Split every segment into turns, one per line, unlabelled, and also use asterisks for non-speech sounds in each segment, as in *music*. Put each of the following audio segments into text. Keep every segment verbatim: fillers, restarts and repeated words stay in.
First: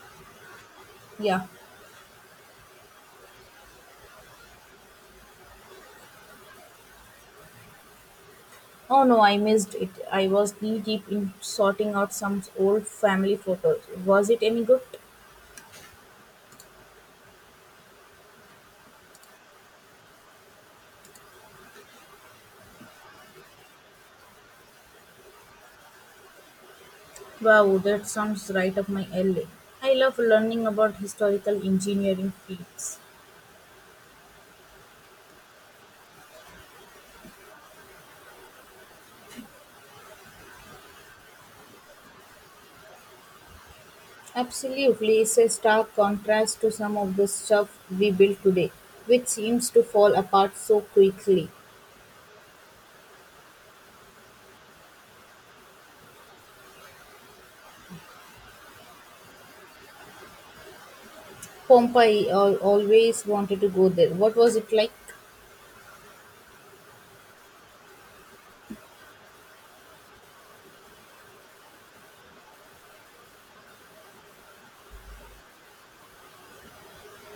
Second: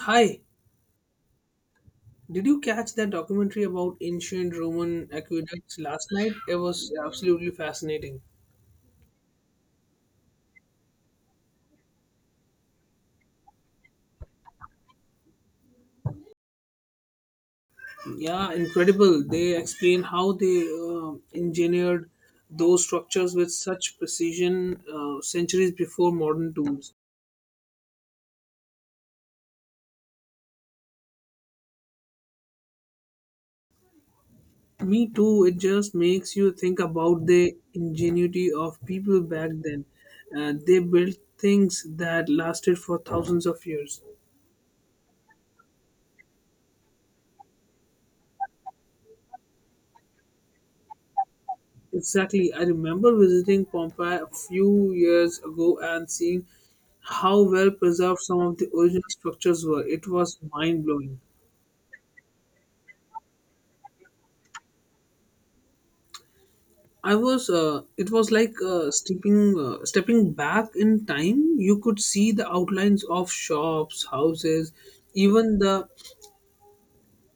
Hi,
Yeah.
did you catch that documentary about ancient Roman aqueducts last night? It was absolutely fascinating.
Oh no, I missed it. I was knee deep in sorting out some old family photos. Was it any good?
Yeah, incredible. They explain how they uh, engineered those structures with such precision uh, centuries before modern tools.
Wow, that sounds right up my alley. I love learning about historical engineering feats.
Me too, it just makes you think about the ingenuity of people back then. Uh, they built things that lasted for thousands of years.
Absolutely, it's a stark contrast to some of the stuff we build today, which seems to fall apart so quickly.
Exactly. I remember visiting Pompeii a few years ago and seeing how well preserved some of the original structures were. It was mind blowing.
Pompeii, I always wanted to go there. What was it like?
I was. Uh, it was like uh, stepping uh, stepping back in time. You could see the outlines of shops, houses, even the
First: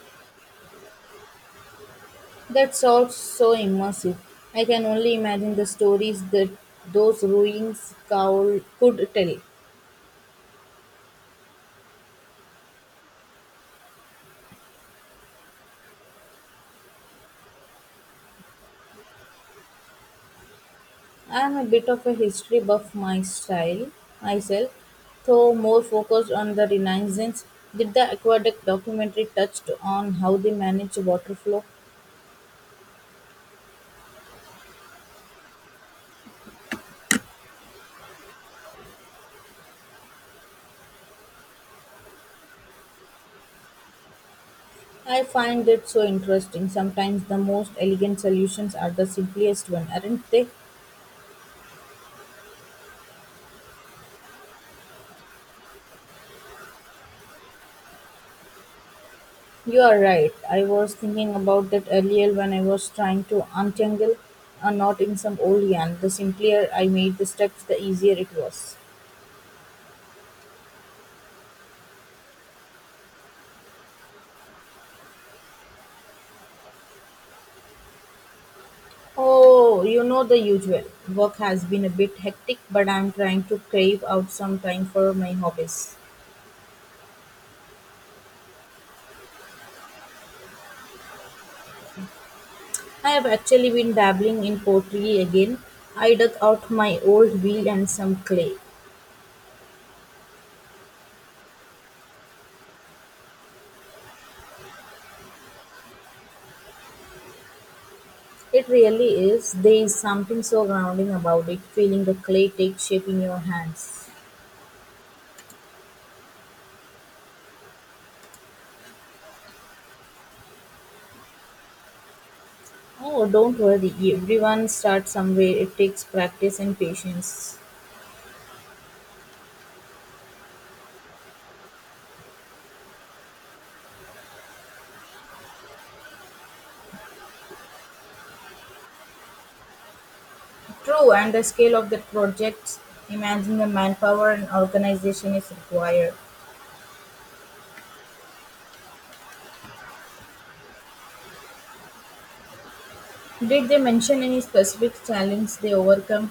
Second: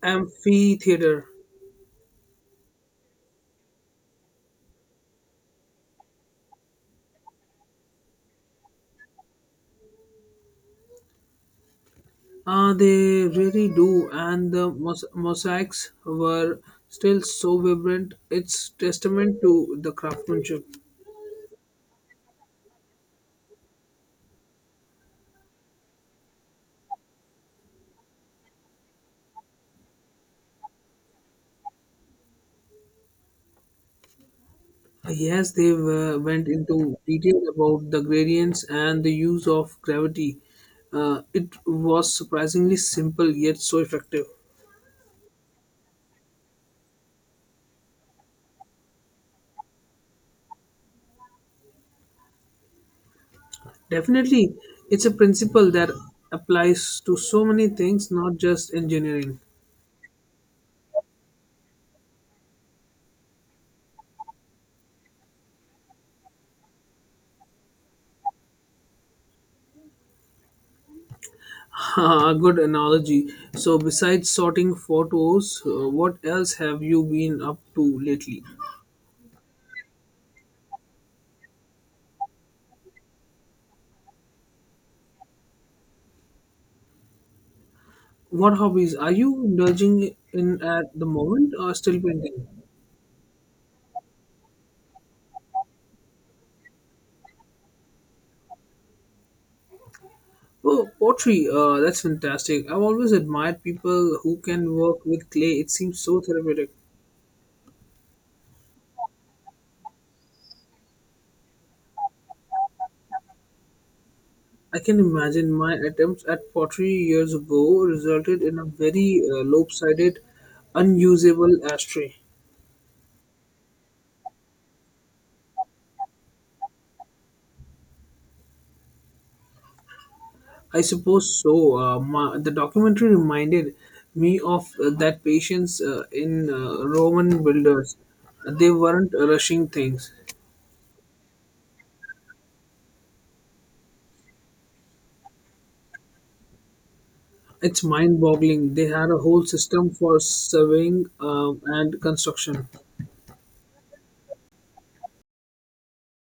amphitheater.
That sounds so immersive. I can only imagine the stories that those ruins cowl- could tell.
Uh, they really do, and the mos- mosaics were still so vibrant. It's testament to the craftsmanship.
I am a bit of a history buff my style myself, though more focused on the Renaissance. Did the aqueduct documentary touched on how they manage water flow?
Yes, they uh, went into detail about the gradients and the use of gravity. Uh, it was surprisingly simple yet so effective.
I find it so interesting. Sometimes the most elegant solutions are the simplest one, aren't they?
Definitely, it's a principle that applies to so many things, not just engineering.
You are right. I was thinking about that earlier when I was trying to untangle a knot in some old yarn. The simpler I made the steps, the easier it was.
*laughs* A good analogy. So, besides sorting photos, uh, what else have you been up to lately?
Oh, you know the usual. Work has been a bit hectic, but I'm trying to crave out some time for my hobbies.
What hobbies are you indulging in at the moment or still painting?
I have actually been dabbling in pottery again. I dug out my old wheel and some clay.
Oh, pottery. Uh, that's fantastic. I've always admired people who can work with clay. It seems so therapeutic.
It really is. There is something so grounding about it, feeling the clay take shape in your hands.
I can imagine my attempts at pottery years ago resulted in a very uh, lopsided, unusable ashtray.
Oh, don't worry. Everyone starts somewhere. It takes practice and patience.
I suppose so. Uh, my, the documentary reminded me of uh, that patience uh, in uh, Roman builders. They weren't rushing things.
True, and the scale of the projects, imagine the manpower and organization is required.
It's mind boggling. They had a whole system for surveying um, and construction.
Did they mention any specific challenge they overcome,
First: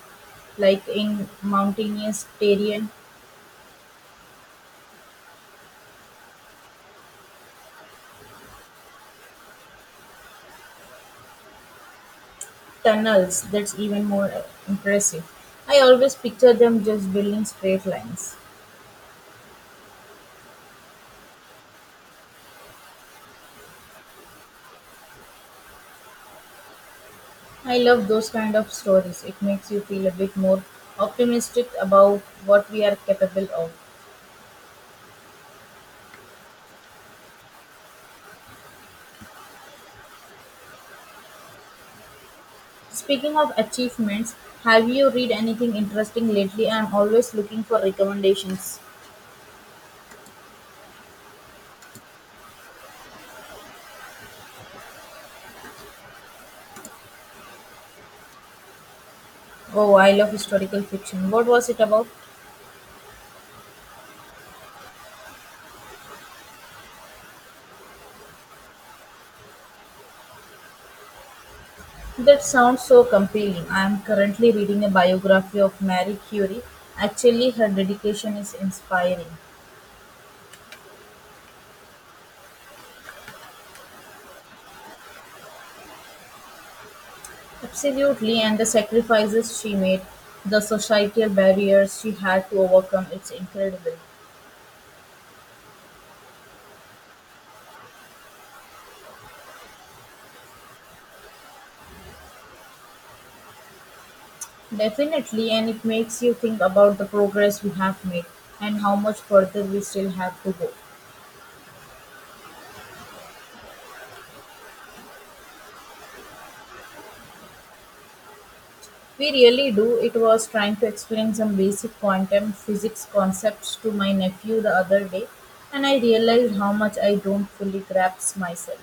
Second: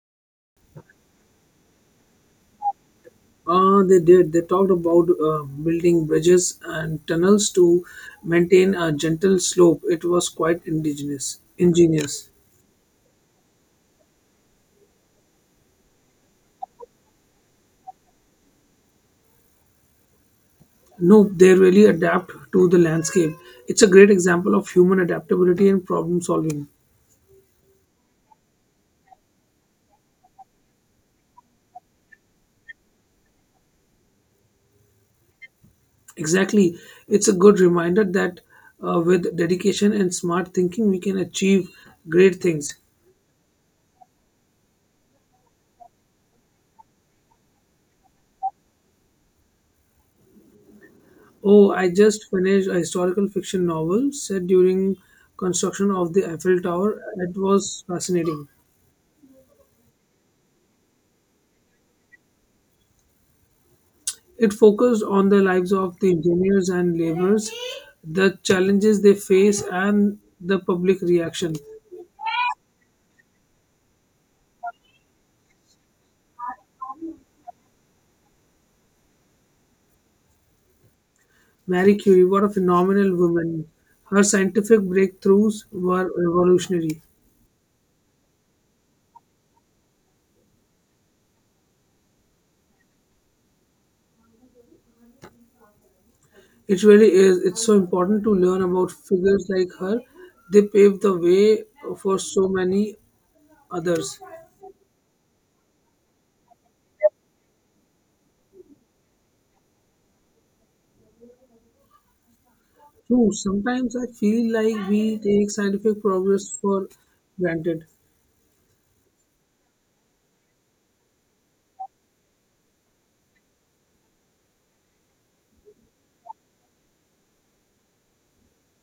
like in mountainous terrain
Uh, they did. They talked about uh, building bridges and tunnels to maintain a gentle slope. It was quite indigenous, ingenious.
tunnels? That's even more uh, impressive. I always picture them just building straight lines.
No, they really adapt to the landscape. It's a great example of human adaptability and problem solving.
I love those kind of stories. It makes you feel a bit more optimistic about what we are capable of.
Exactly. It's a good reminder that uh, with dedication and smart thinking, we can achieve great things.
Speaking of achievements, have you read anything interesting lately? I'm always looking for recommendations.
Oh, I just finished a historical fiction novel set during construction of the Eiffel Tower. It was fascinating.
Oh, I love historical fiction. What was it about?
It focused on the lives of the engineers and laborers, the challenges they face, and the public reaction.
That sounds so compelling. I am currently reading a biography of Marie Curie. Actually, her dedication is inspiring.
Marie Curie, was a phenomenal woman. Her scientific breakthroughs were revolutionary.
Absolutely, and the sacrifices she made, the societal barriers she had to overcome, it's incredible.
It really is. It's so important to learn about figures like her. They paved the way for so many others.
Definitely, and it makes you think about the progress we have made and how much further we still have to go.
True, sometimes I feel like we take scientific progress for granted.
We really do. It was trying to explain some basic quantum physics concepts to my nephew the other day, and I realized how much I don't fully grasp myself.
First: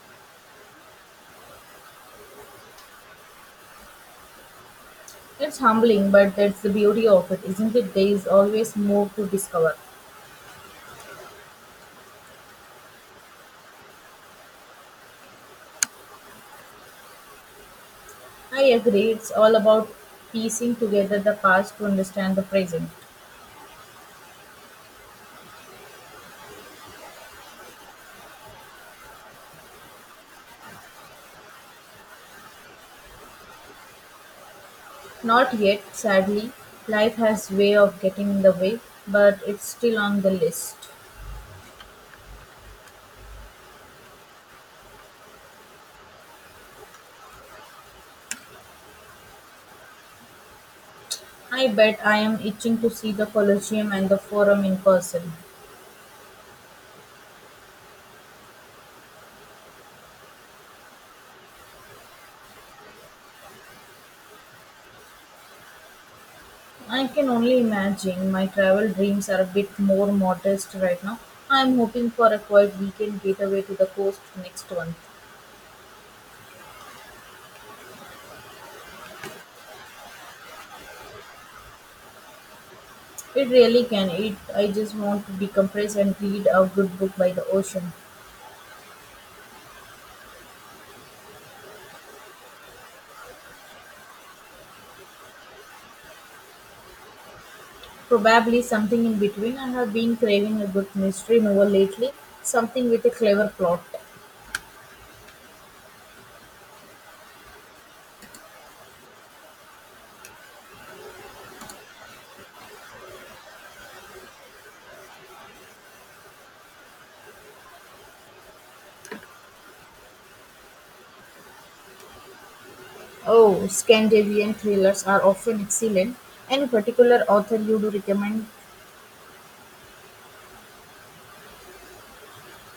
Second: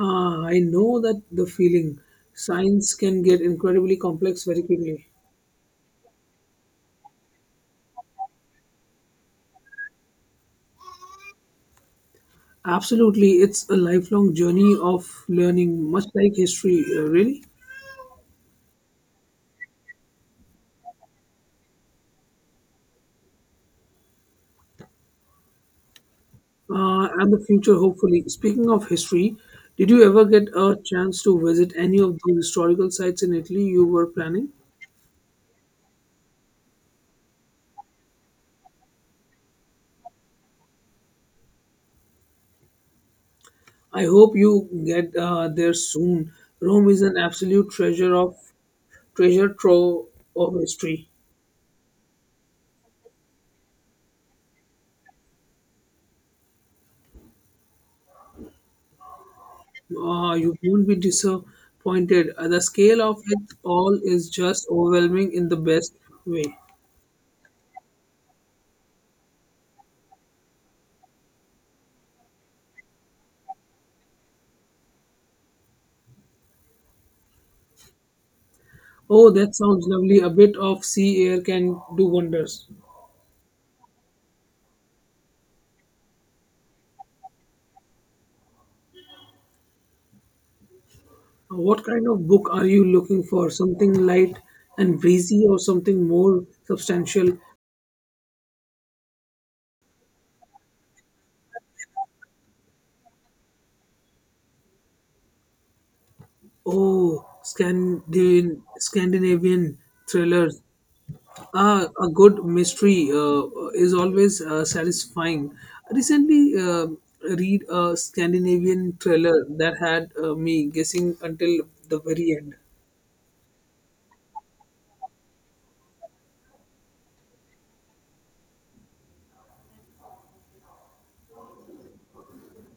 Ah, I know that the feeling. Science can get incredibly complex very quickly.
It's humbling, but that's the beauty of it, isn't it? There is always more to discover.
Absolutely, it's a lifelong journey of learning, much like history, uh, really,
I agree, it's all about piecing together the past to understand the present.
uh, and the future, hopefully. Speaking of history, did you ever get a chance to visit any of the historical sites in Italy you were planning?
Not yet, sadly. Life has way of getting in the way, but it's still on the list.
I hope you get uh, there soon. Rome is an absolute treasure of treasure trove of history.
I bet I am itching to see the Colosseum and the Forum in person.
Ah, you won't be disappointed. Uh, The scale of it all is just overwhelming in the best way.
I can only imagine my travel dreams are a bit more modest right now. I'm hoping for a quiet weekend getaway to the coast next month.
Oh, that sounds lovely. A bit of sea air can do wonders.
It really can. It I just want to decompress and read a good book by the ocean.
Uh, What kind of book are you looking for? Something light and breezy or something more substantial?
Probably something in between. I have been craving a good mystery novel lately, something with a clever plot.
Oh, Scandin- Scandinavian thrillers. Ah, a good mystery uh, is always uh, satisfying. I recently uh, read a Scandinavian thriller that had uh, me guessing until the very end.
Oh, Scandinavian thrillers are often excellent. Any particular author you do recommend?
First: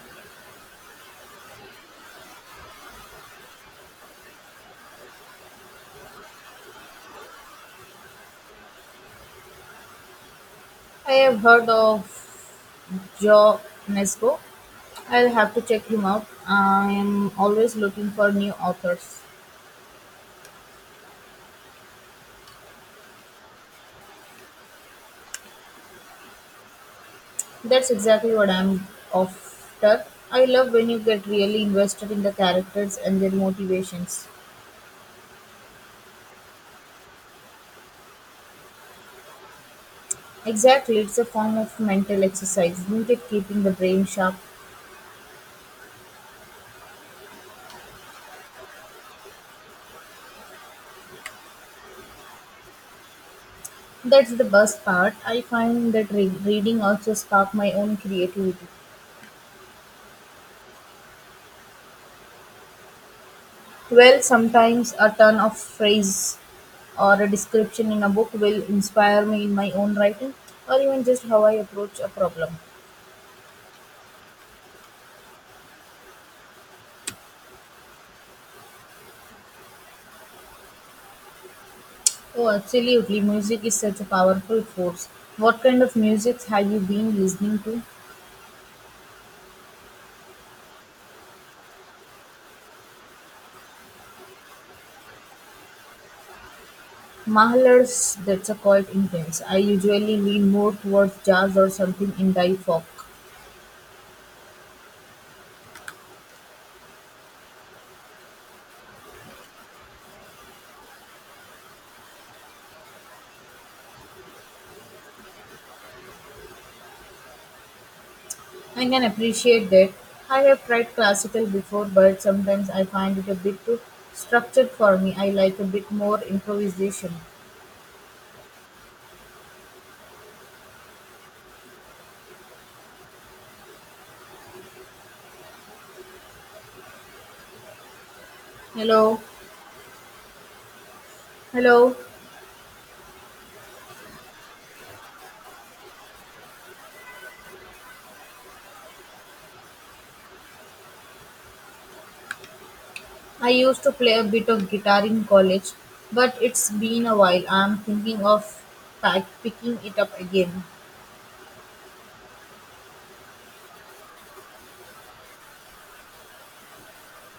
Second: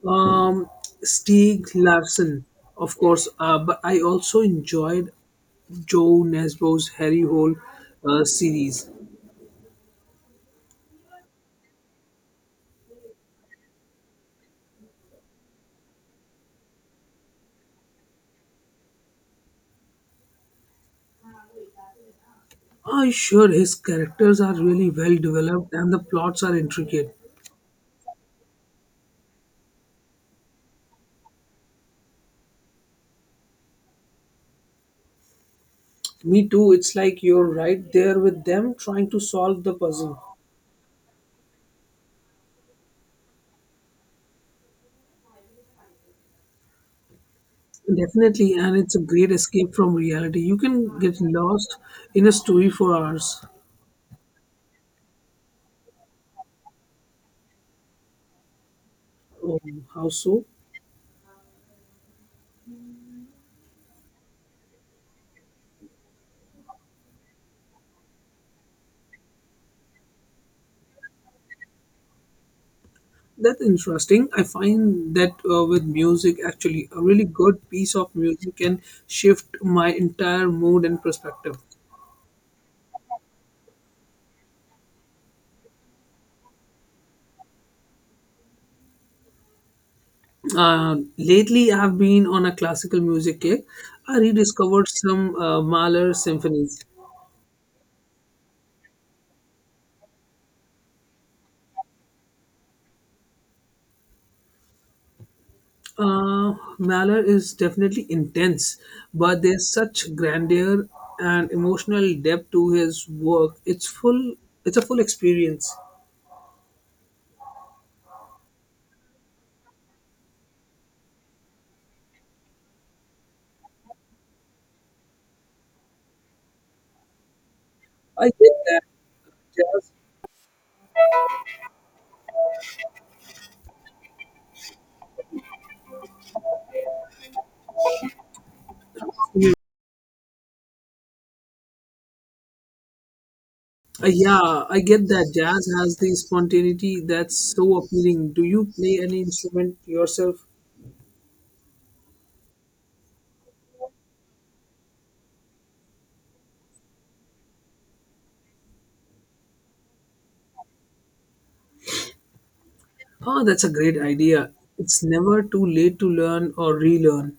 Um, Stieg Larsson, of course, uh, but I also enjoyed Joe Nesbo's Harry Hole uh, series.
I have heard of Joe Nesbo. I'll have to check him out. I am always looking for new authors.
Ah, sure, his characters are really well developed and the plots are intricate.
That's exactly what I'm after. I love when you get really invested in the characters and their motivations.
Me too, it's like you're right there with them trying to solve the puzzle.
Exactly, it's a form of mental exercise, isn't it? Keeping the brain sharp.
Definitely, and it's a great escape from reality. You can get lost in a story for hours.
That's the best part. I find that re- reading also spark my own creativity.
Oh, how so?
Well, sometimes a turn of phrase or a description in a book will inspire me in my own writing or even just how I approach a problem.
That's interesting. I find that uh, with music, actually, a really good piece of music can shift my entire mood and perspective.
Oh, absolutely. Music is such a powerful force. What kind of music have you been listening to?
Uh, lately, I've been on a classical music kick. I rediscovered some uh, Mahler symphonies.
Mahalar's that's a quite intense. I usually lean more towards jazz or something indie folk.
Uh, Malheur is definitely intense, but there's such grandeur and emotional depth to his work. It's full. It's a full experience.
I can appreciate that. I have tried classical before, but sometimes I find it a bit too structured for me. I like a bit more improvisation.
I get that jazz.
Hello. Hello.
Uh, yeah, I get that jazz has the spontaneity that's so appealing. Do you play any instrument yourself?
I used to play a bit of guitar in college, but it's been a while. I'm thinking of pack- picking it up again.
Oh, that's a great idea. It's never too late to learn or relearn.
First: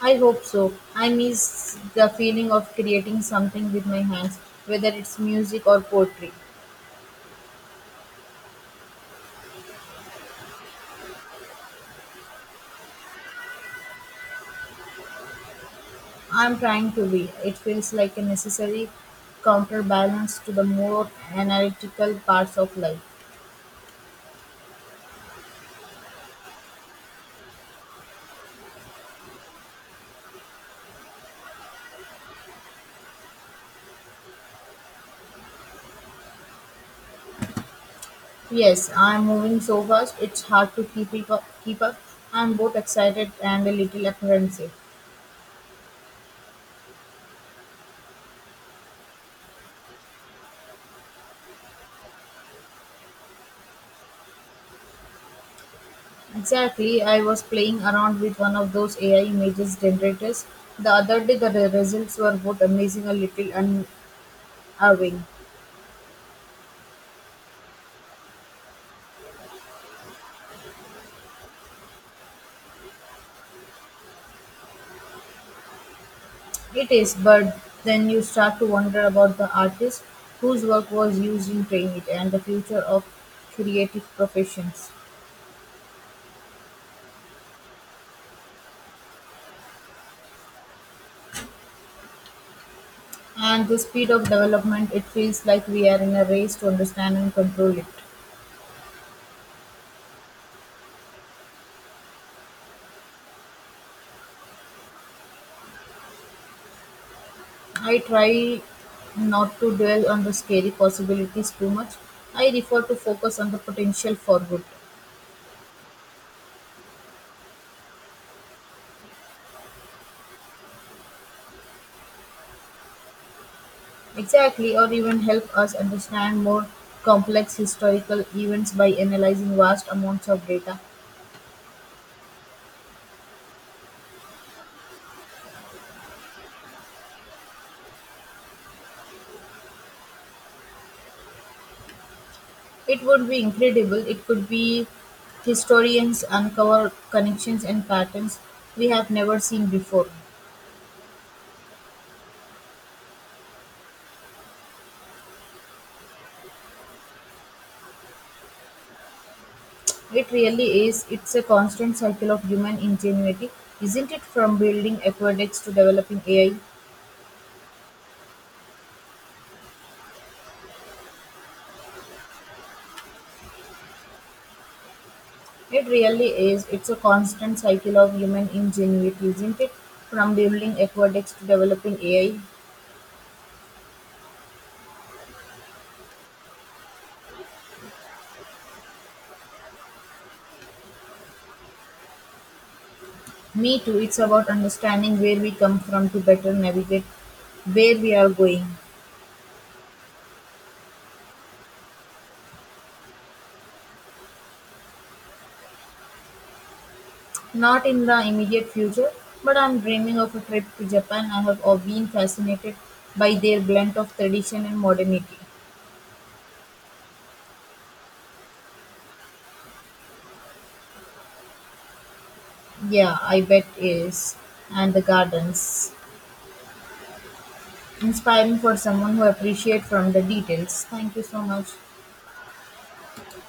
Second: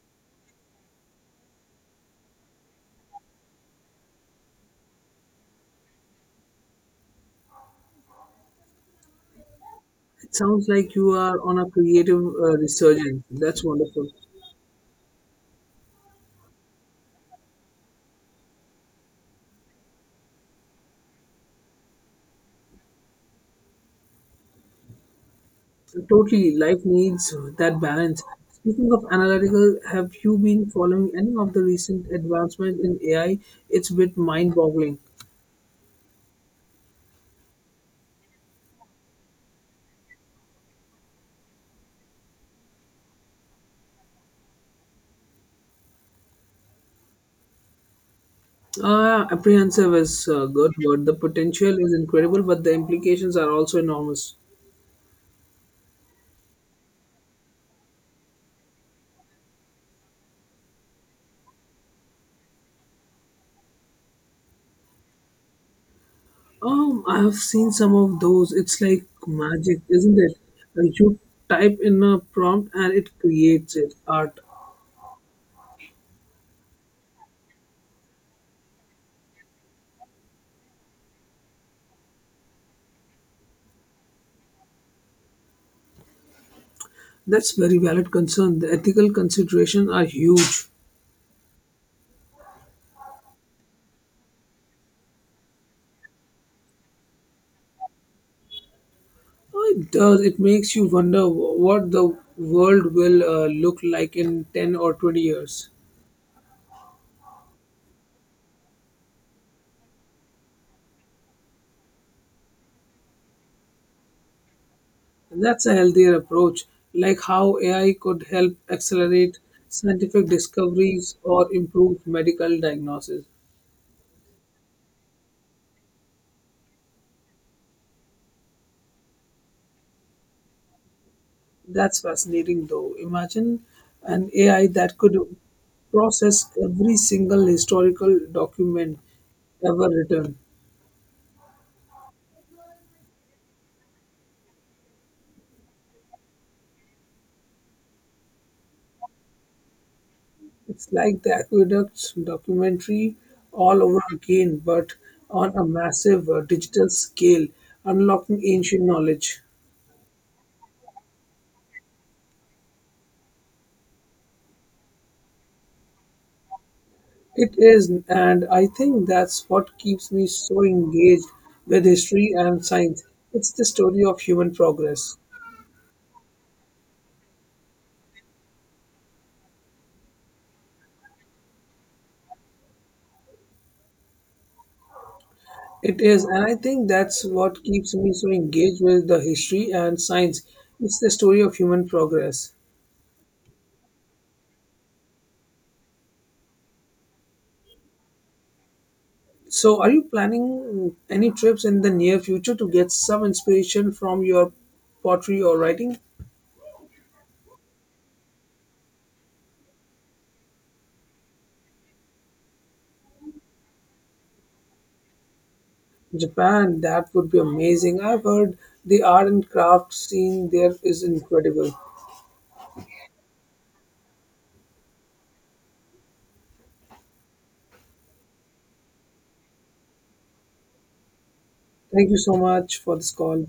I hope so. I miss the feeling of creating something with my hands, whether it's music or poetry.
It sounds like you are on a creative uh, resurgence. That's wonderful.
I'm trying to be. It feels like a necessary counterbalance to the more analytical parts of life.
Totally, life needs that balance. Speaking of analytical, have you been following any of the recent advancement in A I? It's a bit mind-boggling.
Yes, I'm moving so fast, it's hard to keep, it up, keep up. I'm both excited and a little apprehensive.
Uh, apprehensive is a good word. The potential is incredible, but the implications are also enormous.
Exactly, I was playing around with one of those A I images generators the other day. The re- results were both amazing, a little unnerving.
Um, I have seen some of those. It's like magic, isn't it? Uh, You type in a prompt and it creates it art.
It is, but then you start to wonder about the artist whose work was used in training it and the future of creative professions.
That's very valid concern. The ethical considerations are huge.
And the speed of development, it feels like we are in a race to understand and control it.
Oh, it does. It makes you wonder wh- what the world will uh, look like in ten or twenty years.
I try not to dwell on the scary possibilities too much. I refer to focus on the potential for good.
And that's a healthier approach, like how A I could help accelerate scientific discoveries or improve medical diagnosis.
Exactly, or even help us understand more complex historical events by analyzing vast amounts of data.
That's fascinating, though. Imagine an A I that could process every single historical document ever written.
It would be incredible. It could be historians uncover connections and patterns we have never seen before.
It's like the aqueducts documentary all over again, but on a massive uh, digital scale, unlocking ancient knowledge.
It really is. It's a constant cycle of human ingenuity, isn't it? From building aqueducts to developing A I.
It is, and I think that's what keeps me so engaged with history and science. It's the story of human progress.
It really is. It's a constant cycle of human ingenuity, isn't it? From building aqueducts to developing A I.
It is, and I think that's what keeps me so engaged with the history and science. It's the story of human progress.
Me too. It's about understanding where we come from to better navigate where we are going.
So, are you planning any trips in the near future to get some inspiration from your pottery or writing?
Not in the immediate future, but I'm dreaming of a trip to Japan. I have all been fascinated by their blend of tradition and modernity.
Japan, that would be amazing. I've heard the art and craft scene there is incredible.
Yeah, I bet is. And the gardens. Inspiring for someone who appreciates from the details. Thank you so much.
Thank you so much for this call.